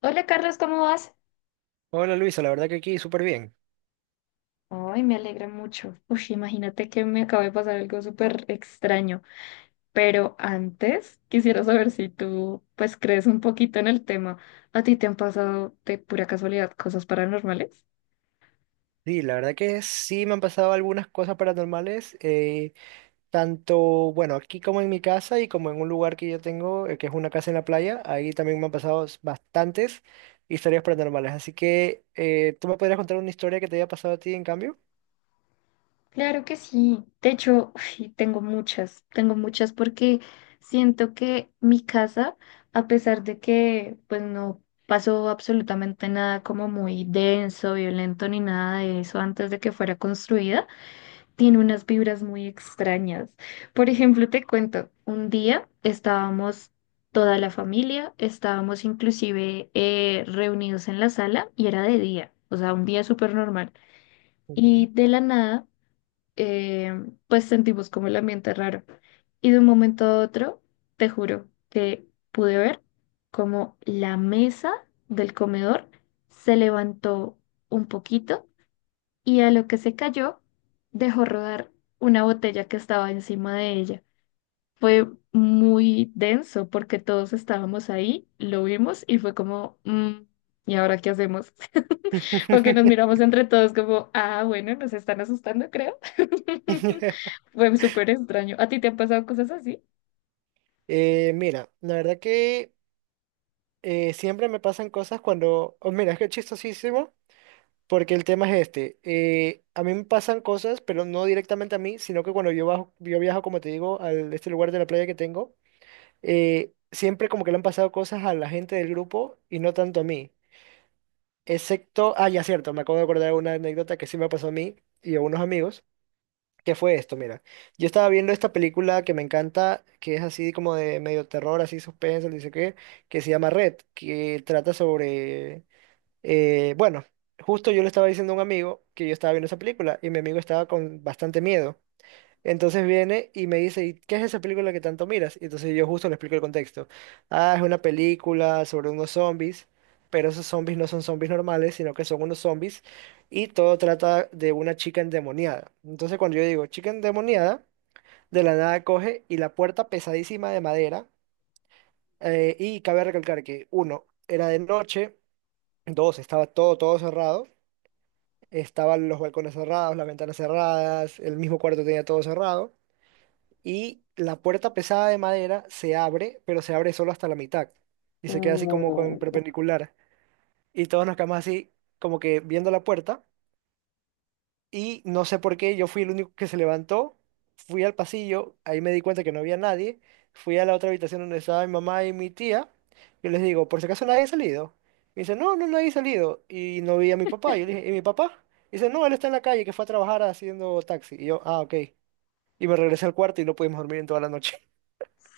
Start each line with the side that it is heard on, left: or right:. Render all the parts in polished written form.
left: Hola Carlos, ¿cómo vas?
right: Hola Luisa, la verdad que aquí súper bien.
left: Ay, me alegra mucho. Uy, imagínate que me acaba de pasar algo súper extraño, pero antes quisiera saber si tú pues crees un poquito en el tema. ¿A ti te han pasado de pura casualidad cosas paranormales?
right: Sí, la verdad que sí me han pasado algunas cosas paranormales, tanto, bueno, aquí como en mi casa y como en un lugar que yo tengo, que es una casa en la playa, ahí también me han pasado bastantes historias paranormales. Así que, ¿tú me podrías contar una historia que te haya pasado a ti en cambio?
left: Claro que sí. De hecho, uy, tengo muchas porque siento que mi casa, a pesar de que pues no pasó absolutamente nada como muy denso, violento ni nada de eso antes de que fuera construida, tiene unas vibras muy extrañas. Por ejemplo, te cuento, un día estábamos toda la familia, estábamos inclusive reunidos en la sala y era de día, o sea, un día súper normal. Y
right: Ujú.
left: de la nada, eh, pues sentimos como el ambiente raro. Y de un momento a otro, te juro que pude ver como la mesa del comedor se levantó un poquito y a lo que se cayó dejó rodar una botella que estaba encima de ella. Fue muy denso porque todos estábamos ahí, lo vimos y fue como, "Mm, ¿y ahora qué hacemos?" O que nos miramos entre todos como, ah, bueno, nos están asustando, creo. Fue súper extraño. ¿A ti te han pasado cosas así?
right: Mira, la verdad que siempre me pasan cosas cuando, oh, mira, es que es chistosísimo. Porque el tema es este, a mí me pasan cosas, pero no directamente a mí, sino que cuando yo, bajo, yo viajo, como te digo, a este lugar de la playa que tengo, siempre como que le han pasado cosas a la gente del grupo y no tanto a mí. Excepto, ah, ya cierto, me acabo de acordar de una anécdota que sí me pasó a mí y a unos amigos, que fue esto, mira. Yo estaba viendo esta película que me encanta, que es así como de medio terror, así suspenso, que se llama Red, que trata sobre bueno, justo yo le estaba diciendo a un amigo que yo estaba viendo esa película y mi amigo estaba con bastante miedo. Entonces viene y me dice, ¿y qué es esa película que tanto miras? Y entonces yo justo le explico el contexto. Ah, es una película sobre unos zombies, pero esos zombies no son zombies normales, sino que son unos zombies y todo trata de una chica endemoniada. Entonces cuando yo digo chica endemoniada, de la nada coge y la puerta pesadísima de madera, y cabe recalcar que uno, era de noche, dos, estaba todo cerrado. Estaban los balcones cerrados, las ventanas cerradas, el mismo cuarto tenía todo cerrado y la puerta pesada de madera se abre, pero se abre solo hasta la mitad y se queda así como con
left: Oh.
right: perpendicular y todos nos quedamos así como que viendo la puerta y no sé por qué, yo fui el único que se levantó, fui al pasillo, ahí me di cuenta que no había nadie, fui a la otra habitación donde estaba mi mamá y mi tía, yo les digo, por si acaso nadie ha salido. Me dice, no, no, nadie ha salido. Y no vi a mi papá, yo le dije, ¿y mi papá? Dice, no, él está en la calle, que fue a trabajar haciendo taxi. Y yo, ah, ok. Y me regresé al cuarto y no pudimos dormir en toda la noche.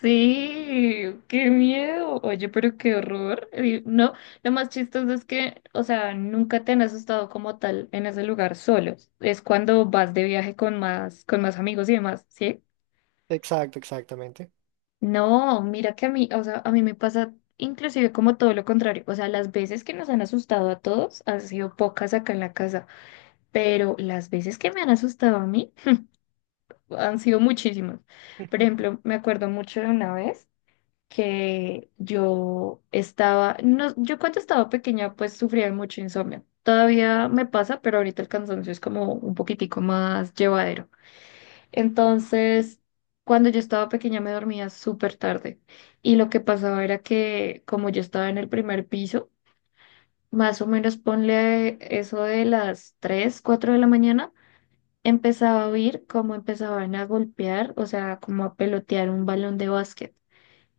left: Sí, qué miedo. Oye, pero qué horror. No, lo más chistoso es que, o sea, nunca te han asustado como tal en ese lugar solos. Es cuando vas de viaje con más amigos y demás, ¿sí?
right: Exacto, exactamente.
left: No, mira que a mí, o sea, a mí me pasa inclusive como todo lo contrario. O sea, las veces que nos han asustado a todos han sido pocas acá en la casa, pero las veces que me han asustado a mí han sido muchísimas. Por ejemplo, me acuerdo mucho de una vez que yo estaba, no, yo cuando estaba pequeña pues sufría de mucho insomnio. Todavía me pasa, pero ahorita el cansancio es como un poquitico más llevadero. Entonces, cuando yo estaba pequeña me dormía súper tarde y lo que pasaba era que como yo estaba en el primer piso, más o menos ponle eso de las 3 4 de la mañana, empezaba a oír cómo empezaban a golpear, o sea, como a pelotear un balón de básquet.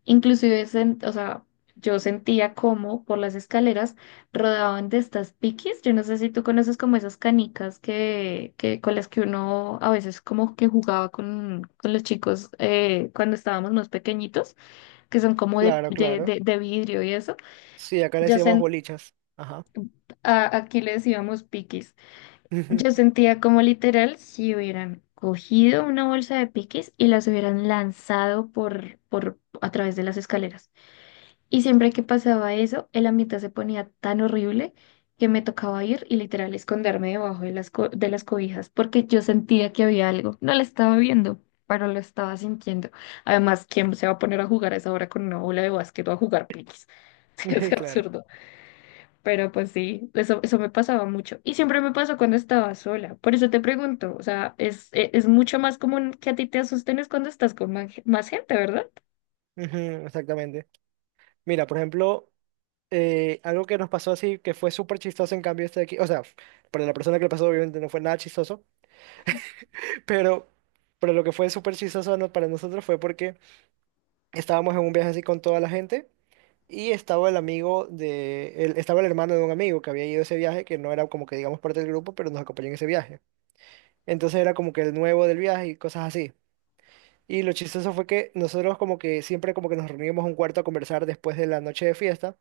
left: Inclusive, o sea, yo sentía como por las escaleras rodaban de estas piquis. Yo no sé si tú conoces como esas canicas que con las que uno a veces como que jugaba con los chicos cuando estábamos más pequeñitos, que son como de,
right: Claro,
left: de, de,
right: claro.
left: de vidrio y eso.
right: Sí, acá le
left: Yo
right: decíamos
left: sent,
right: bolichas. Ajá.
left: Aquí le decíamos piquis. Yo sentía como literal si hubieran cogido una bolsa de piquis y las hubieran lanzado por a través de las escaleras. Y siempre que pasaba eso, el ambiente se ponía tan horrible que me tocaba ir y literal esconderme debajo de de las cobijas porque yo sentía que había algo. No lo estaba viendo, pero lo estaba sintiendo. Además, ¿quién se va a poner a jugar a esa hora con una bola de básquet o a jugar piquis? Es
right: Claro.
left: absurdo. Pero pues sí, eso me pasaba mucho. Y siempre me pasó cuando estaba sola. Por eso te pregunto, o sea, es mucho más común que a ti te asusten es cuando estás con más gente, ¿verdad?
right: Ujú, exactamente. Mira, por ejemplo... algo que nos pasó así, que fue súper chistoso, en cambio, este de aquí, o sea, para la persona que le pasó, obviamente no fue nada chistoso, pero, pero lo que fue súper chistoso para nosotros fue porque estábamos en un viaje así con toda la gente y estaba el amigo de, el- estaba el hermano de un amigo que había ido a ese viaje, que no era como que digamos parte del grupo, pero nos acompañó en ese viaje. Entonces era como que el nuevo del viaje y cosas así. Y lo chistoso fue que nosotros como que siempre como que nos reuníamos en un cuarto a conversar después de la noche de fiesta.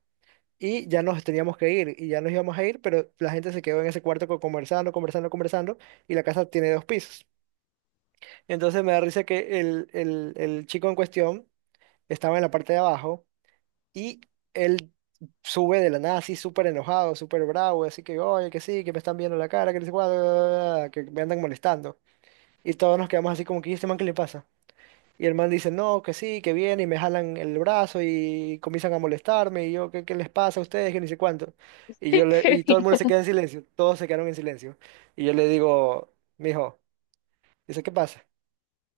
right: Y ya nos teníamos que ir y ya nos íbamos a ir, pero la gente se quedó en ese cuarto conversando, conversando, conversando y la casa tiene dos pisos. Entonces me da risa que el chico en cuestión estaba en la parte de abajo y él sube de la nada así súper enojado, súper bravo, así que, oye, que sí, que me están viendo la cara, que no sé cuál, que me andan molestando. Y todos nos quedamos así como que, ¿y este man qué le pasa? Y el man dice, no, que sí, que viene, y me jalan el brazo y comienzan a molestarme, y yo, ¿qué, qué les pasa a ustedes? Que ni sé cuánto. Y yo le,
left: Que-
right: y todo el mundo se queda en silencio, todos se quedaron en silencio. Y yo le digo, mijo, dice, ¿qué pasa?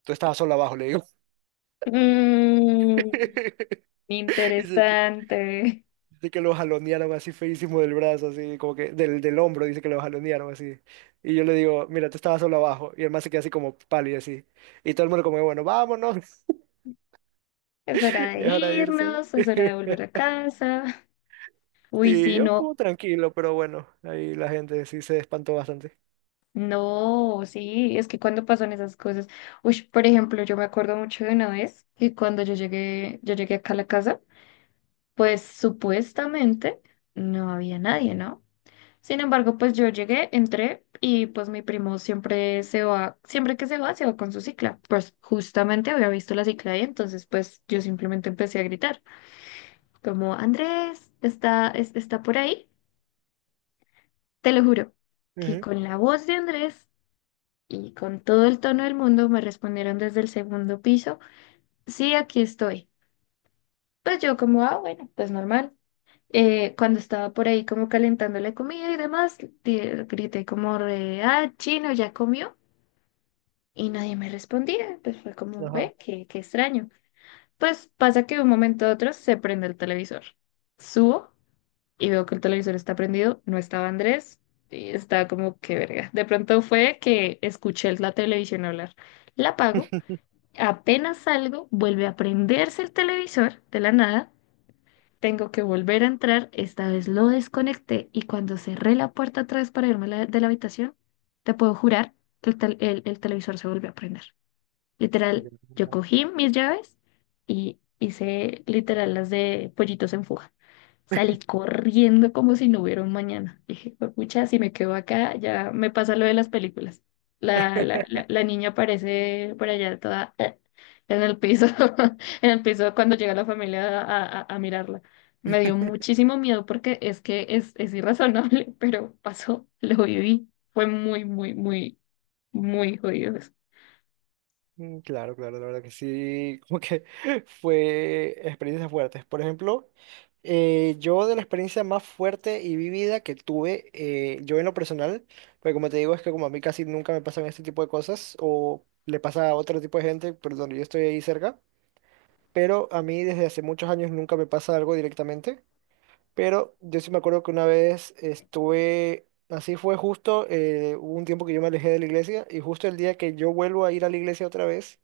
right: Tú estabas solo abajo, le digo.
left: Mm.
right: Dice que,
left: Interesante.
right: dice que lo jalonearon así feísimo del brazo, así, como que del hombro, dice que lo jalonearon así. Y yo le digo, mira, tú estabas solo abajo. Y el man se queda así como pálido, así. Y todo el mundo como, bueno, vámonos,
left: Es hora de
right: y es hora de irse.
left: irnos, es hora de volver a casa. Uy,
right: Sí,
left: sí,
right: yo
left: no,
right: como tranquilo, pero bueno, ahí la gente sí se espantó bastante.
left: no, sí, es que cuando pasan esas cosas. Uy, por ejemplo, yo me acuerdo mucho de una vez que cuando yo llegué acá a la casa, pues supuestamente no había nadie, ¿no? Sin embargo, pues yo llegué, entré y pues mi primo siempre se va, siempre que se va con su cicla. Pues justamente había visto la cicla ahí, entonces pues yo simplemente empecé a gritar, como, Andrés está, está por ahí, te lo juro, que
right: Ujú,
left: con la voz de Andrés y con todo el tono del mundo me respondieron desde el segundo piso, sí, aquí estoy. Pues yo como, ah, bueno, pues normal. Cuando estaba por ahí como calentando la comida y demás, di- grité como, chino, ¿ya comió? Y nadie me respondía, pues fue como,
right: ajá.
left: ve, qué extraño. Pues pasa que de un momento a otro se prende el televisor. Subo y veo que el televisor está prendido, no estaba Andrés, y estaba como que verga. De pronto fue que escuché la televisión hablar. La apago, apenas salgo, vuelve a prenderse el televisor de la nada. Tengo que volver a entrar, esta vez lo desconecté y cuando cerré la puerta atrás para irme a de la habitación, te puedo jurar que el televisor se volvió a prender. Literal,
right: Ya,
left: yo
right: ya.
left: cogí mis llaves y hice literal las de pollitos en fuga. Salí corriendo como si no hubiera un mañana. Dije, pucha, si me quedo acá, ya me pasa lo de las películas. La niña aparece por allá toda en el piso, en el piso cuando llega la familia a mirarla. Me dio muchísimo miedo porque es que es irrazonable, pero pasó, lo viví. Fue muy, muy, muy, muy jodido eso.
right: Mm, claro, claro, la verdad que sí, como que fue experiencias fuertes. Por ejemplo, yo de la experiencia más fuerte y vivida que tuve, yo en lo personal, porque como te digo, es que como a mí casi nunca me pasan este tipo de cosas, o le pasa a otro tipo de gente, pero donde yo estoy ahí cerca, pero a mí desde hace muchos años nunca me pasa algo directamente. Pero yo sí me acuerdo que una vez estuve, así fue justo, hubo un tiempo que yo me alejé de la iglesia y justo el día que yo vuelvo a ir a la iglesia otra vez,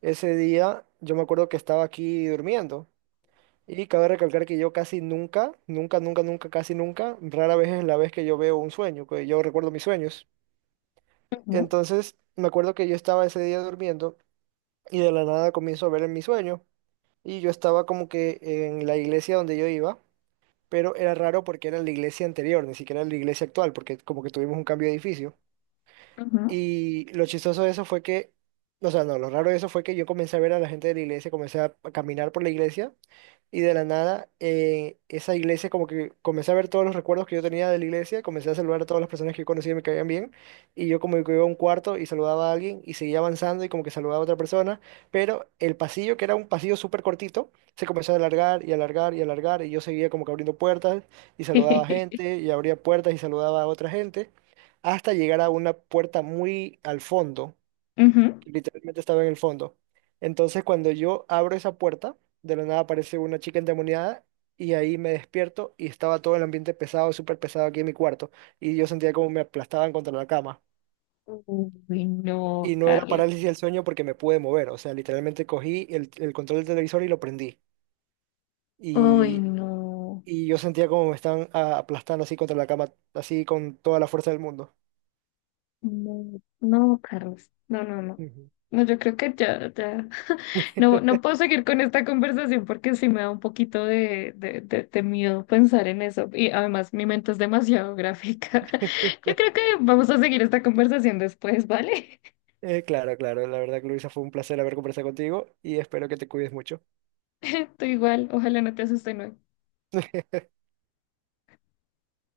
right: ese día yo me acuerdo que estaba aquí durmiendo. Y cabe recalcar que yo casi nunca, nunca, nunca, nunca, casi nunca, rara vez es la vez que yo veo un sueño, que yo recuerdo mis sueños.
left: Ujú,
right: Entonces me acuerdo que yo estaba ese día durmiendo y de la nada comienzo a ver en mi sueño y yo estaba como que en la iglesia donde yo iba. Pero era raro porque era la iglesia anterior, ni siquiera era la iglesia actual, porque como que tuvimos un cambio de edificio.
left: ujú.
right: Y lo chistoso de eso fue que, o sea, no, lo raro de eso fue que yo comencé a ver a la gente de la iglesia, comencé a caminar por la iglesia y de la nada esa iglesia como que comencé a ver todos los recuerdos que yo tenía de la iglesia, comencé a saludar a todas las personas que yo conocía y me caían bien y yo como que iba a un cuarto y saludaba a alguien y seguía avanzando y como que saludaba a otra persona, pero el pasillo que era un pasillo súper cortito se comenzó a alargar y alargar y alargar y yo seguía como que abriendo puertas y saludaba a gente y abría puertas y saludaba a otra gente hasta llegar a una puerta muy al fondo,
left: Ujú.
right: que literalmente estaba en el fondo. Entonces cuando yo abro esa puerta, de la nada aparece una chica endemoniada y ahí me despierto y estaba todo el ambiente pesado, súper pesado aquí en mi cuarto y yo sentía como me aplastaban contra la cama.
left: Uy, no,
right: Y no era
left: Carlos.
right: parálisis del sueño porque me pude mover, o sea, literalmente cogí el control del televisor y lo prendí.
left: Uy,
right: Y,
left: no,
right: y yo sentía como me estaban aplastando así contra la cama, así con toda la fuerza del mundo.
left: no, no, Carlos, no, no, no.
right: Ujú.
left: No, yo creo que ya, ya. No, no puedo seguir con esta conversación porque sí me da un poquito de miedo pensar en eso. Y además mi mente es demasiado gráfica. Yo creo que vamos a seguir esta conversación después, ¿vale?
right: Claro, claro. La verdad, Luisa, fue un placer haber conversado contigo y espero que te cuides mucho.
left: Tú igual, ojalá no te asusten hoy.